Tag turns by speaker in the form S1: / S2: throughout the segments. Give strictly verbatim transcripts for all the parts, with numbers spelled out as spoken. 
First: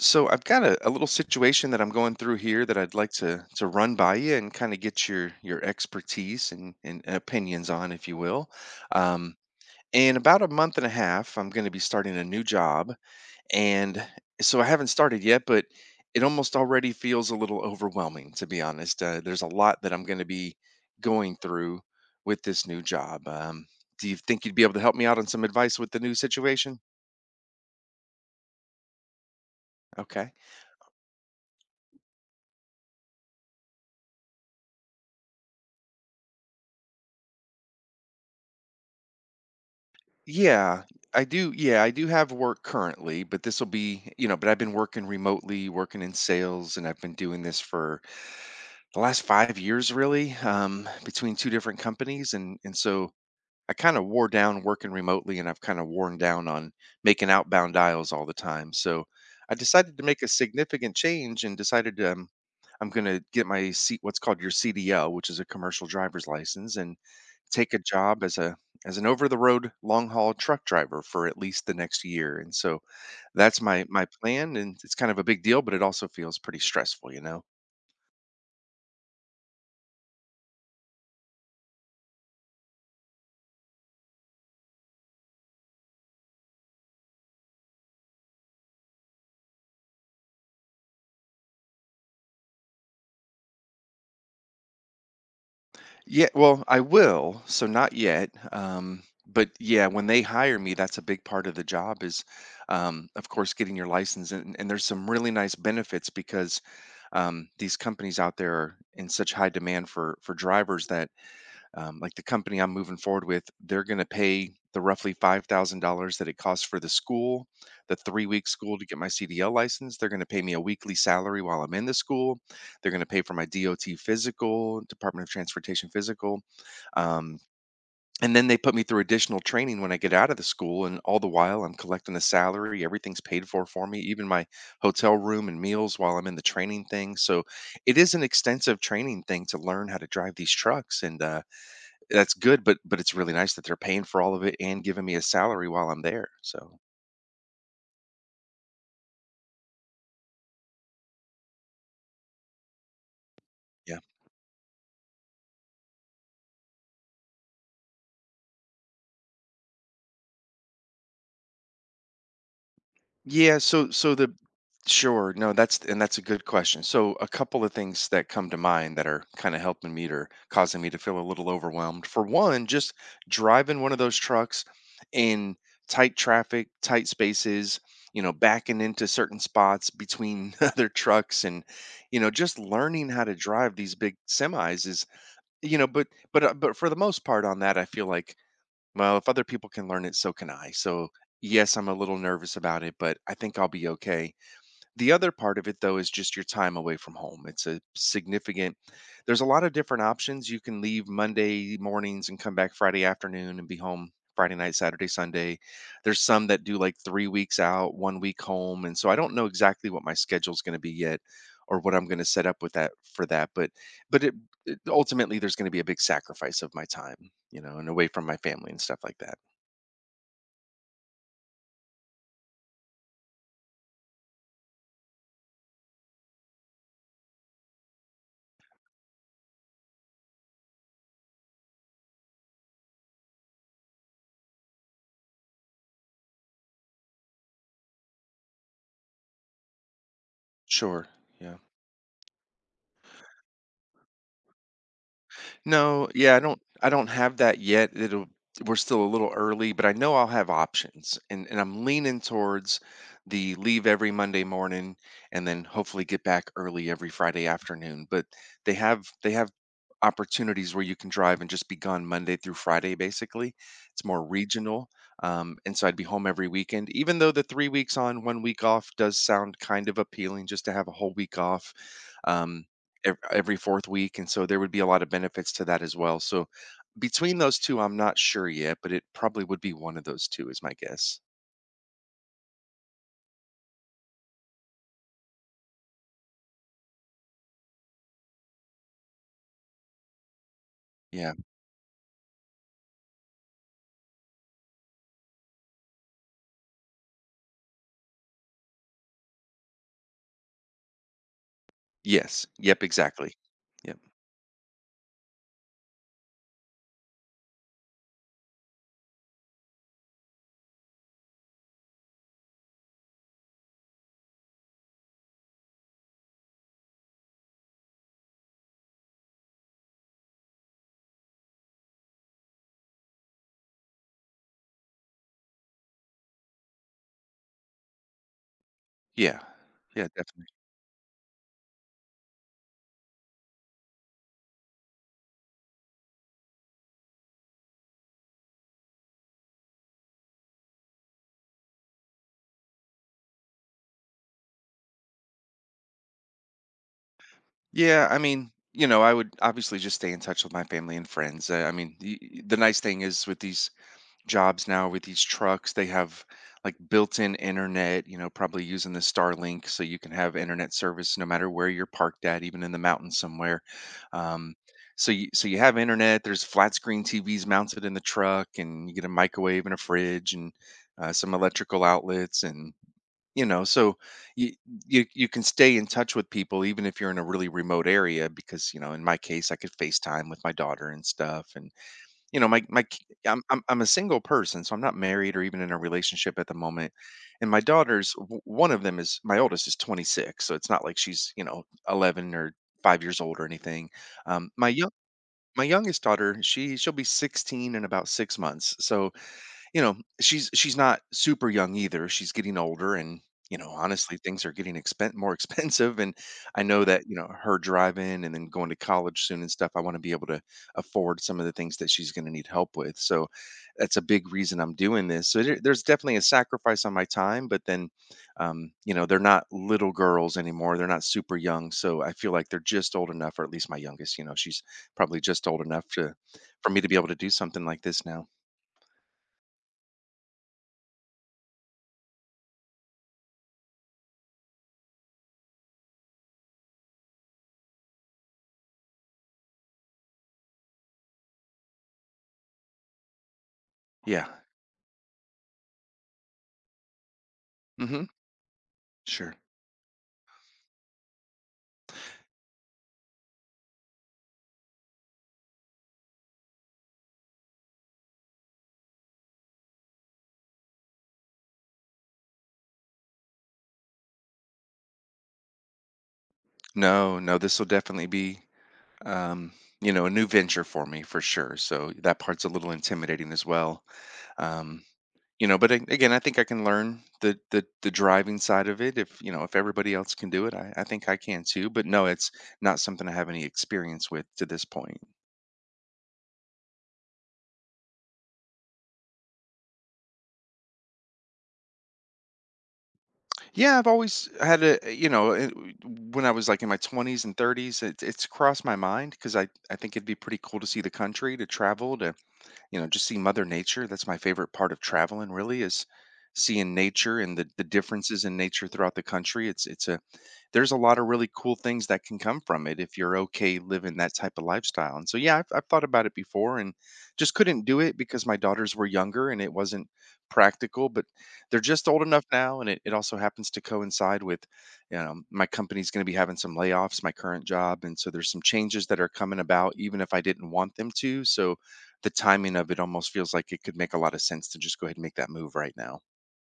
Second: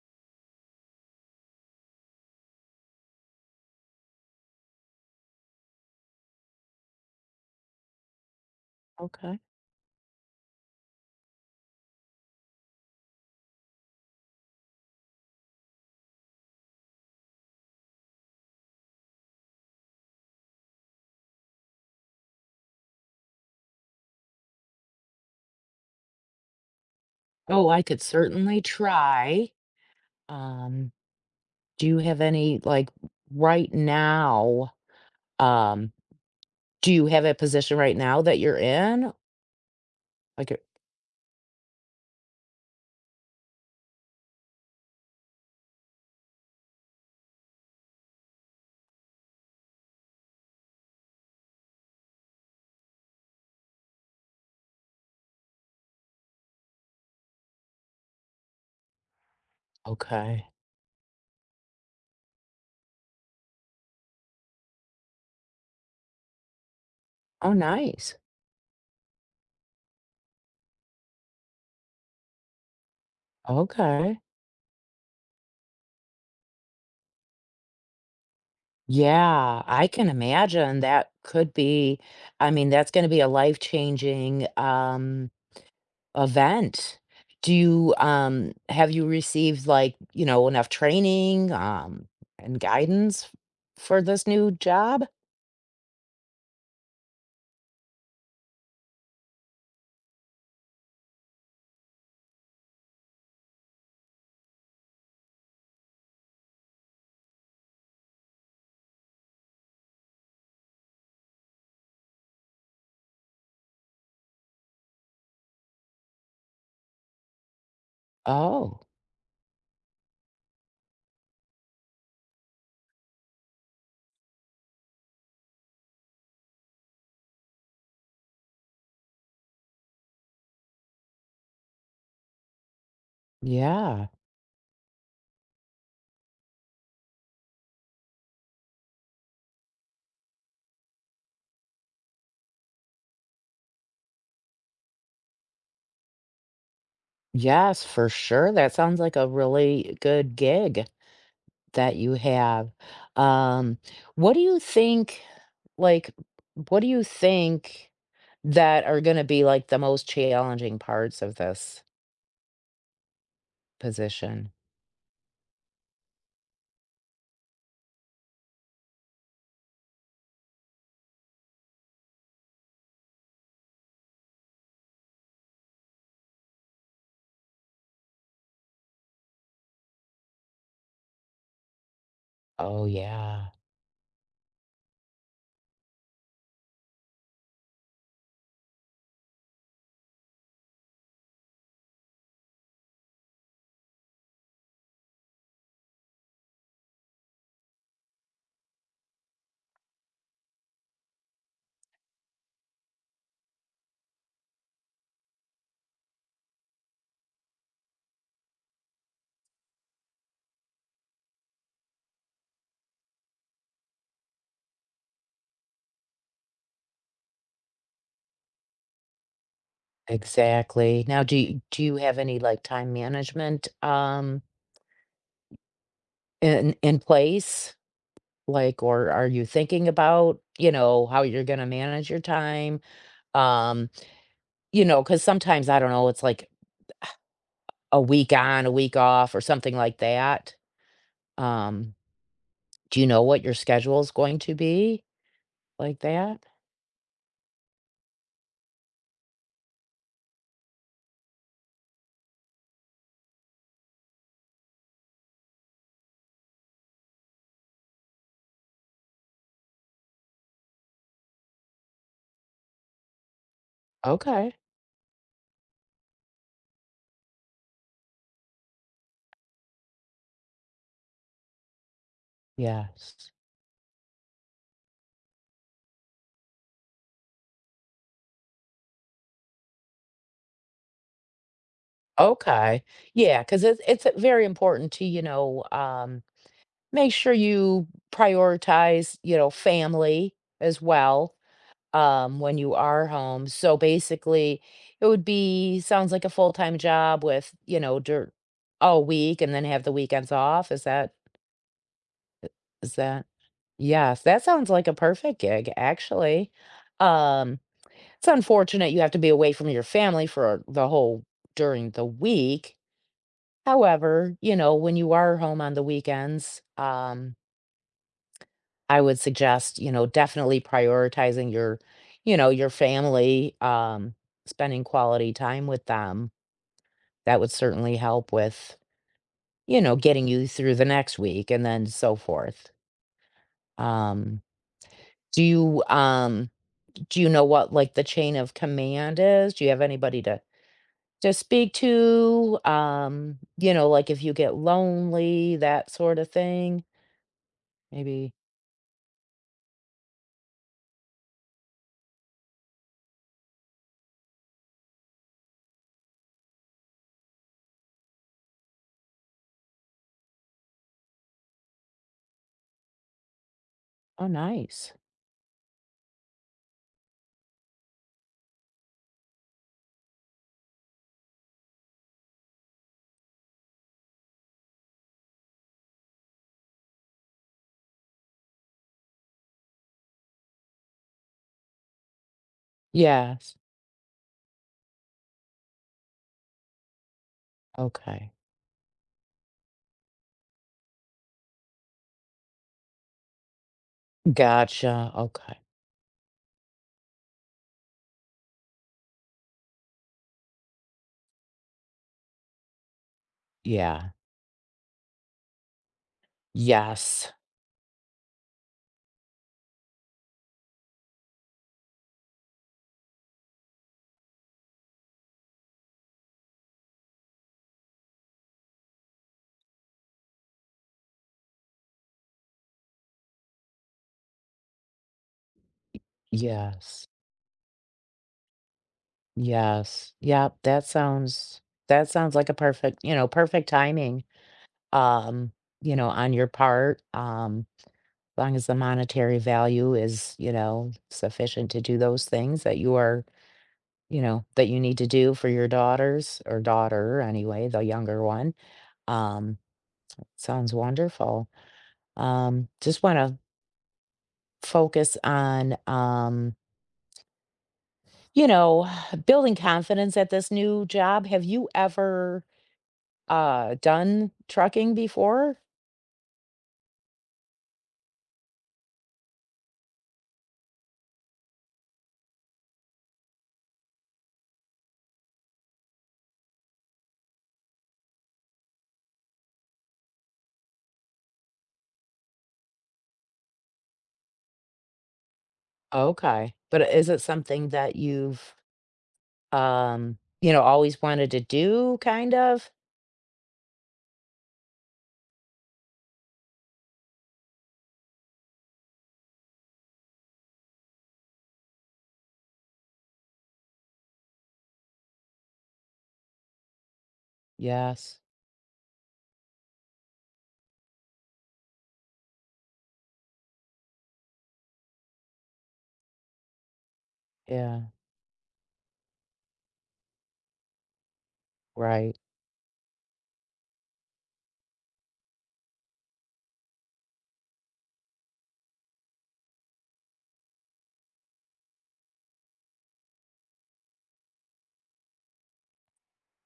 S1: So I've got a, a little situation that I'm going through here that I'd like to to run by you and kind of get your your expertise and, and opinions on, if you will. Um,
S2: Okay.
S1: in about a month and a half, I'm going to be starting a new job, and so I haven't started yet, but it almost already feels a little overwhelming, to be honest. Uh, there's a lot that I'm going to be going through with this new job. Um, do you think you'd be able to help me out on some advice with the new situation?
S2: Oh, I could certainly try.
S1: Okay.
S2: Um, do you have any like right now? Um, do you have a position right now that you're in? Like, a-
S1: Yeah, I do. Yeah, I do have work currently, but this will be, you know, but I've been working remotely, working in sales, and I've been doing this for the last five years, really, um, between two different companies, and and so I kind of wore down working remotely, and I've kind of worn down on making outbound dials all the time. So I decided to make a
S2: okay.
S1: significant change, and decided um, I'm going to get my C, what's called your C D L, which is a commercial driver's license, and
S2: Oh,
S1: take a
S2: nice.
S1: job as a as an over the road long haul truck driver for at least the next year. And so that's my my
S2: Okay.
S1: plan, and it's kind of a big deal, but it also feels pretty stressful you know
S2: Yeah, I can imagine that could be, I mean, That's going to be a life-changing um event. Do you um have you received like, you know, enough training um and guidance for this new job?
S1: Yeah, well, I will, so not yet, um but yeah, when they hire me, that's a big part of the job is um of course getting your license, and, and there's some really nice benefits because um, these companies out there are in such high demand for for drivers that um, like the company I'm moving forward with, they're going to pay the roughly five thousand dollars that it costs for the school, the three week school to
S2: Oh,
S1: get my C D L license. They're going to pay me a weekly salary while I'm in the school. They're going to pay for my D O T physical, Department of Transportation physical, um, and then they put me through additional training when I get out of the school. And all the while, I'm collecting a salary. Everything's paid for for me,
S2: yeah.
S1: even my hotel room and meals while I'm in the training thing. So it is an extensive training thing to learn how to drive these trucks. And uh, that's good, but but it's really nice that they're paying for all of it and giving me a salary while I'm there, so,
S2: Yes, for sure. That sounds like a really good gig that you have. Um,
S1: yeah.
S2: what do you think, like, what do you think that are gonna be, like, the most challenging parts of this
S1: Yeah, so so the
S2: position?
S1: Sure, no, that's and that's a good question. So a couple of things that come to mind that are kinda helping me or causing me to feel a little overwhelmed. For one, just driving one of those trucks in tight traffic, tight spaces, you know, backing into certain spots between other trucks and, you know, just
S2: Oh,
S1: learning how to
S2: yeah.
S1: drive these big semis is you know, but but uh, but for the most part on that, I feel like, well, if other people can learn it, so can I. So yes, I'm a little nervous about it, but I think I'll be okay. The other part of it though is just your time away from home. It's a significant— there's a lot of different options. You can leave Monday mornings and come back Friday afternoon and be home Friday night, Saturday, Sunday. There's some that do like three weeks out, one week home, and so I don't know exactly what my schedule's going to be yet, or what I'm going to set up with that for that, but but it, it- ultimately there's going to be a big sacrifice of my time, you know, and away from my family and stuff like that.
S2: Exactly. Now, do you do you have any, like, time management, um, in in place? Like, or are you thinking about, you know, how you're gonna manage your time? Um You know, because sometimes, I don't know, it's like a week on, a week off or something like that.
S1: Sure. Yeah.
S2: Um, do you know what your schedule is going to be like
S1: No, yeah, I
S2: that?
S1: don't I don't have that yet. It'll We're still a little early, but I know I'll have options. And and I'm leaning towards the leave every Monday morning and then hopefully get back early every Friday afternoon. But they have they have opportunities where you can drive and just be gone Monday through Friday basically. It's more
S2: Okay.
S1: regional. Um, and so I'd be home every weekend, even though the three weeks on, one week off does sound kind of appealing just to have a whole week off. Um, ev-
S2: Yes.
S1: every fourth week, and so there would be a lot of benefits to that as well. So between those two, I'm not sure yet, but it probably would be one of those two, is my guess.
S2: Okay. Yeah, because it's it's very important to, you know, um, make sure you prioritize, you know, family as
S1: Yeah.
S2: well, um, when you are home. So, basically, it would be sounds like a full-time job with, you know, dirt all week and then have the weekends off. Is that
S1: Yes. Yep.
S2: Is that
S1: Exactly. Yep.
S2: Yes, that sounds like a perfect gig, actually. Um, it's unfortunate you have to be away from your family for the whole during the week. However, you know, when you are home on the weekends, um, I would suggest, you know, definitely prioritizing your, you know, your family, um, spending quality time with them. That would certainly help with,
S1: Yeah.
S2: you know,
S1: Yeah.
S2: getting
S1: Definitely.
S2: you through the next week and then so forth. Um, do you, um, Do you know what, like, the chain of command is? Do you have anybody to to speak to? Um, you know, like, if you get lonely, that sort of thing?
S1: Yeah. I
S2: Maybe.
S1: mean, you know, I would obviously just stay in touch with my family and friends. Uh, I mean, the, the nice thing is with these jobs now with these trucks, they have like built-in internet, you know, probably using the Starlink, so you can have internet service no matter where you're parked at, even in the mountains somewhere.
S2: Oh,
S1: um,
S2: nice.
S1: so you so you have internet, there's flat screen TVs mounted in the truck, and you get a microwave and a fridge and uh, some electrical outlets. And you know, so you, you you can stay in touch with people even if you're in a really remote area, because you know, in my case, I could FaceTime with my daughter and stuff. And you know, my my ki- I'm
S2: Yes.
S1: I'm I'm a single person, so I'm not married or even in a relationship at the moment. And my daughters,
S2: Okay.
S1: w- one of them— is my oldest is twenty-six, so it's not like she's, you know, eleven or five years old or anything. Um, my young
S2: Gotcha, okay.
S1: my youngest daughter, she she'll be sixteen in about six months, so you know, she's she's not super young either. She's getting older, and you know,
S2: Yeah.
S1: honestly, things are getting expen- more expensive. And I know that, you know,
S2: Yes.
S1: her driving and then going to college soon and stuff, I want to be able to afford some of the things that she's going to need help with. So that's a big reason I'm doing this. So there, there's definitely a sacrifice on my time, but then um, you know, they're not little girls anymore. They're not super young, so I feel like they're just old enough, or at least my youngest, you know, she's probably just old enough to— for me to be
S2: Yes.
S1: able to do something like this now.
S2: Yes. Yep, that sounds that sounds like a perfect you know, perfect timing, um, you know, on your part, um long as the monetary value is, you know, sufficient to do those things that you are, you
S1: Yeah.
S2: know, that you need to do for your daughters or daughter anyway, the
S1: Mhm.
S2: younger one.
S1: Sure.
S2: Um, Sounds wonderful. Um, just want to focus on, um, you know, building confidence at this new job. Have you ever uh done trucking before?
S1: No, no, this will definitely be, um, you know, a new venture for me for sure. So that part's a little intimidating as well. Um, you know, but a- again, I think I can learn the the the driving side of it. If— you know, if everybody else can do it, I, I think I can too. But no, it's not something I have any experience with to this point.
S2: Okay. But is it something that you've um, you know, always wanted to do kind of?
S1: Yeah, I've always had a, you know, uh, when I was like in my twenties and thirties, it, it's crossed my mind, because I I think it'd be pretty cool to see the country, to travel, to, you know, just see mother nature. That's my favorite part of traveling, really, is seeing nature and the, the
S2: Yes.
S1: differences in nature throughout the country. It's it's a there's a lot of really cool things that can come from it if you're okay living that type of lifestyle. And so yeah, i've, I've thought about it before and just couldn't do
S2: Yeah,
S1: it because my daughters were younger and it wasn't practical. But they're just old
S2: right.
S1: enough now, and it, it also happens to coincide with, you know, my company's going to be having some layoffs, my current job, and so there's some changes that are coming about even if I didn't want them to. So the timing of it almost feels like it could make a lot of sense to just go ahead and make that move right now.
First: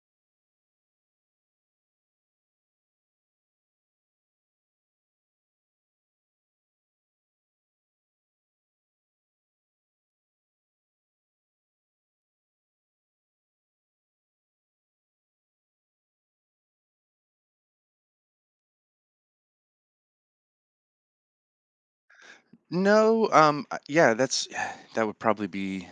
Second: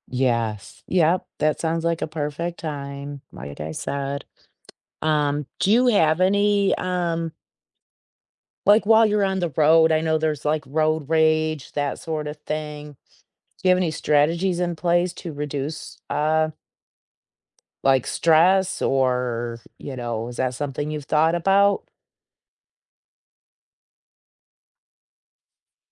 S2: Yes. Yep, that sounds like a perfect time, like I said. Um, do you have any, um, like while you're on the road, I know there's like road rage, that sort of thing. Do you have any strategies in place to reduce uh like stress or, you know, is that something you've thought about?
S1: No, um, uh, yeah, that's that would probably be,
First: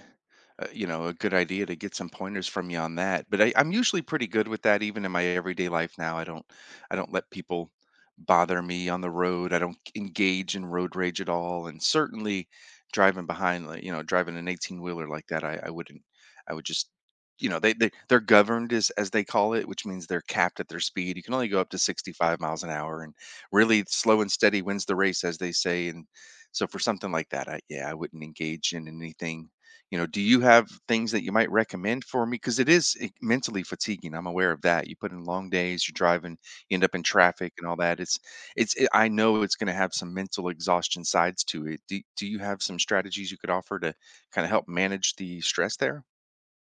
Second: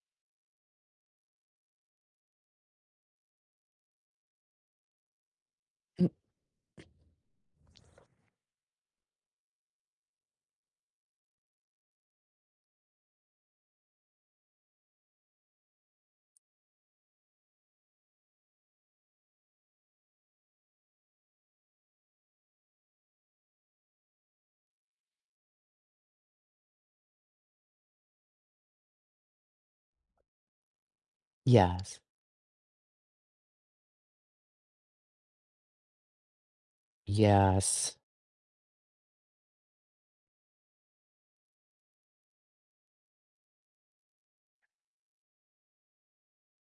S1: uh, you know, a good idea to get some pointers from you on that. But I, I'm usually pretty good with that, even in my everyday life
S2: Mm,
S1: now. I don't, I don't let people bother me on the road. I don't engage in road rage at all, and certainly driving behind, like, you know, driving an eighteen wheeler like that, I, I wouldn't. I would just, you know, they, they they're governed, as as they call it, which means they're capped at their speed. You can only go up to sixty-five miles an hour, and really slow and steady wins the race, as they say. And so for something like that, I yeah, I wouldn't engage in anything. You know, do you have things that you might
S2: yes.
S1: recommend for me? Because it is eh, mentally fatiguing. I'm aware of that. You put in long days, you're driving, you end up in traffic and all that.
S2: Yes.
S1: It's, it's. It, I know it's going to have some mental exhaustion sides to it. Do, do you have some strategies you could offer to kind of help manage the stress there?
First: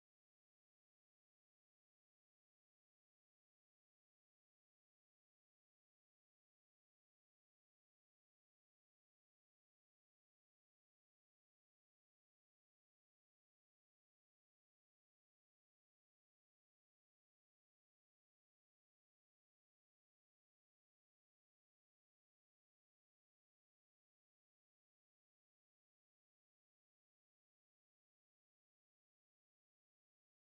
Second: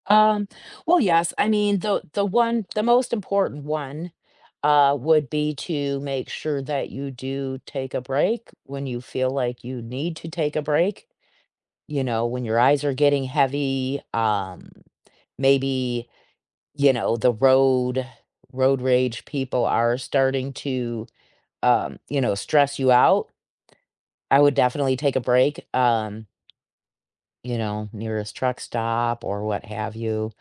S2: Um, well, yes. I mean, the the one the most important one uh would be to make sure that you do take a break when you feel like you need to take a break. You know, when your eyes are getting heavy, um maybe, you know, the road road rage people are starting to um, you know, stress you out. I would definitely take a break. Um you know, nearest truck stop or what have you.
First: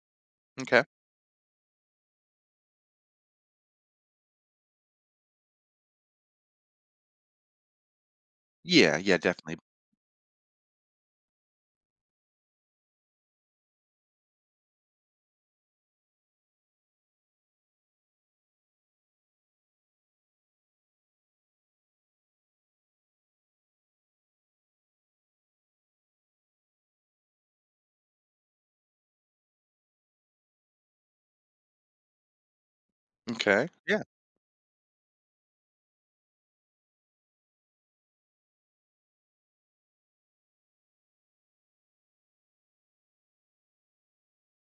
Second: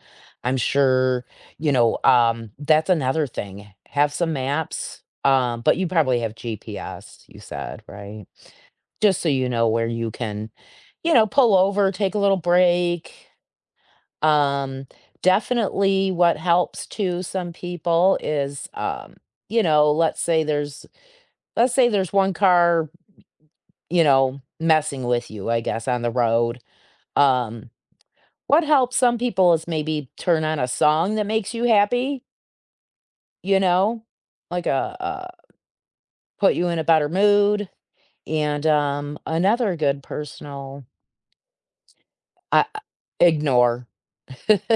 S2: I'm
S1: Okay.
S2: sure, you know, um, that's another thing. Have some maps, um, but you probably have G P S, you said, right?
S1: Yeah. Yeah.
S2: Just so you
S1: Definitely.
S2: know where you can, you know, pull over, take a little break. Um, Definitely what helps to some people is, um, you know, let's say there's, let's say there's one car, you know, messing with you, I guess, on the road. Um, What helps some people is maybe turn on a song that makes you happy, you
S1: Okay. Yeah.
S2: know? Like a uh, put you in a better mood, and, um, another good personal I I ignore.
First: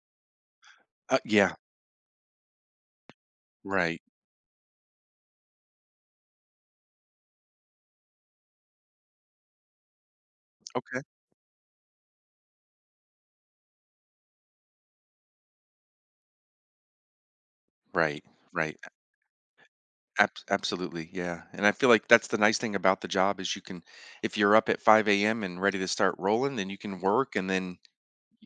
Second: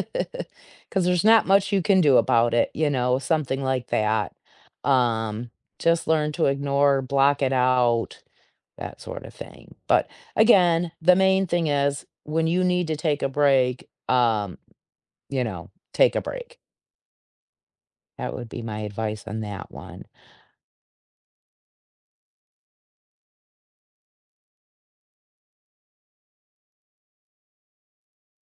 S2: 'Cause
S1: Uh,
S2: there's not
S1: yeah.
S2: much you can do about it, you know, something like
S1: Right.
S2: that. Um, just learn to ignore, block it out, that sort of thing. But, again,
S1: Okay.
S2: the main thing is when you need to take a break, um, you know, take a break.
S1: Right.
S2: That would be
S1: Right.
S2: my advice on that one.
S1: Ab- absolutely. Yeah. And I feel like that's the nice thing about the job is you can, if you're up at five a m and ready to start rolling, then you can work, and then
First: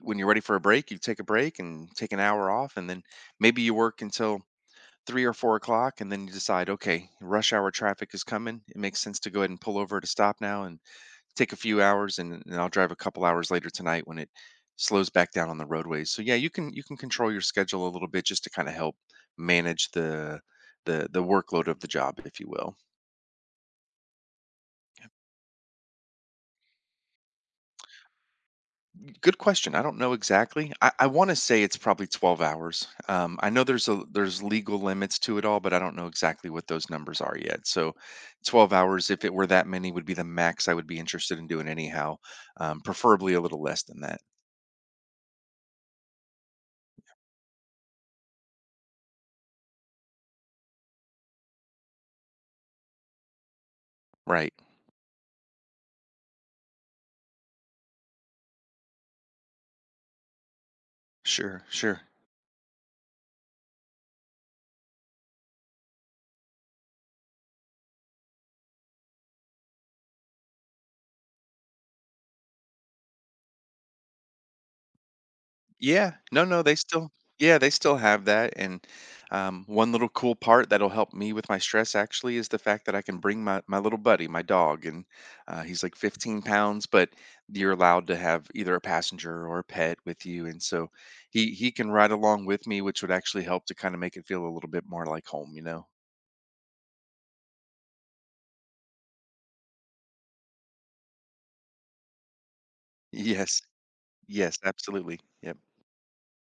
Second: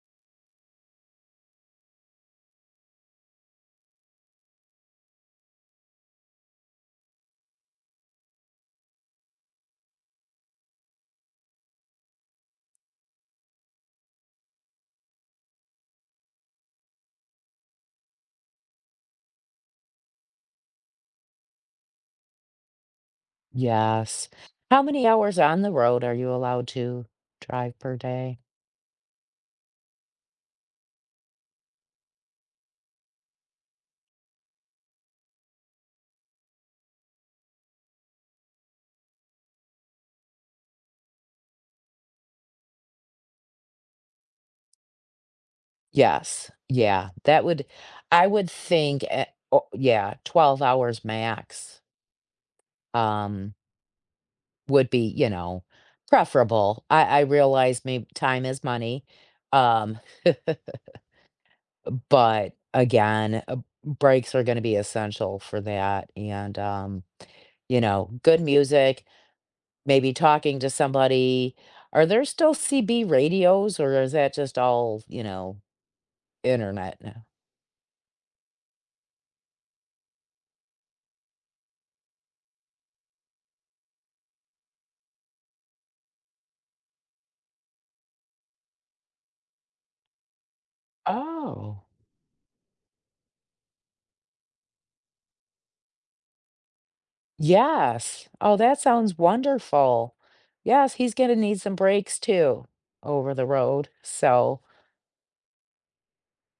S1: when you're ready for a break, you take a break and take an hour off, and then maybe you work until three or four o'clock, and then you decide, okay, rush hour traffic is coming. It makes sense to go ahead and pull over to stop now and take a few hours, and, and I'll drive a couple hours later tonight when it slows back down on the roadways. So yeah, you can you can control your schedule a little bit just to kind of help manage the the the workload of the job, if you will.
S2: Yes. How many hours on the road are you allowed to drive per day?
S1: Good question. I don't know exactly. I, I want to say it's probably twelve hours. Um, I know there's a there's legal limits to it all, but I don't know exactly what those numbers are yet. So twelve hours, if it were that many, would be the max I would be interested in doing anyhow. Um, preferably a little less than that.
S2: Yes. Yeah, that would I would think, eh, o yeah, twelve hours max, um,
S1: Right.
S2: would be, you know, preferable. I I realize maybe time is money, um,
S1: Sure. Sure.
S2: but again, uh, breaks are gonna be essential for that, and, um, you know, good music. Maybe talking to somebody. Are there still C B radios or is that just all, you know,
S1: Yeah. No, no, they
S2: internet
S1: still—
S2: now?
S1: yeah, they still have that, and um, one little cool part that'll help me with my stress actually is the fact that I can bring my my little buddy, my dog, and uh, he's like fifteen pounds, but you're allowed to have either a passenger or a pet with you, and so he he
S2: Oh,
S1: can ride along with me, which would actually help to kinda make it feel a little bit more like home, you know?
S2: yes. Oh, that sounds wonderful. Yes, he's gonna need some breaks too over the
S1: Yes.
S2: road,
S1: Yes,
S2: so
S1: absolutely. Yep.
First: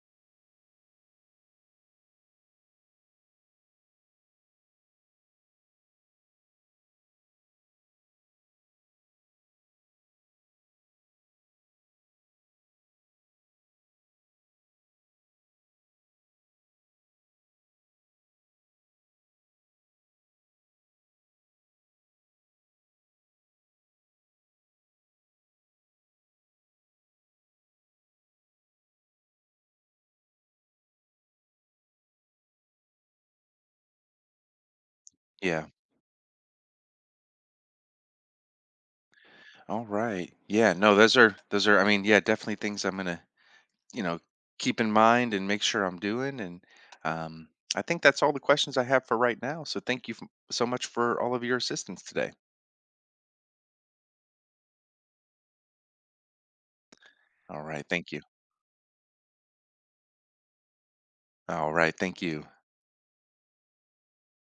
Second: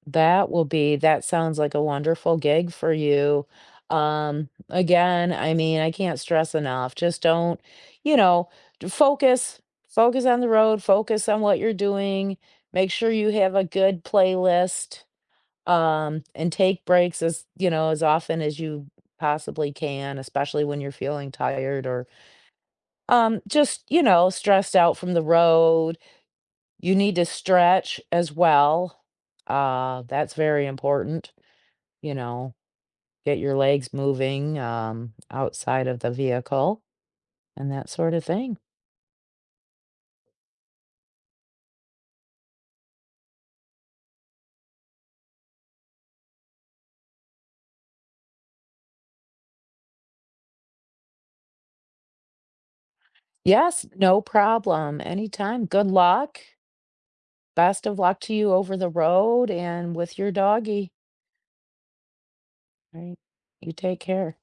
S2: that will be that sounds like a wonderful gig for you. Um, again, I mean, I can't stress enough, just don't you know, d focus focus on the road, focus on what you're doing, make sure you have a good playlist, um, and take breaks as you know, as often as you possibly can, especially when you're feeling tired or, um, just, you know, stressed out from the road. You need to stretch as well. Uh, that's very important you know, get your legs moving, um,
S1: Yeah.
S2: outside of the vehicle and that sort of thing.
S1: All right. Yeah, no, those are those are I mean, yeah, definitely things I'm gonna, you know, keep in mind and make sure I'm doing. And um, I think that's all the questions I have for right now. So thank you f- so much for all of your assistance today.
S2: Yes, no problem. Anytime. Good luck.
S1: All right.
S2: Best of
S1: Thank you.
S2: luck to you over the road and with your doggy.
S1: All right. Thank you.
S2: All right. You take care.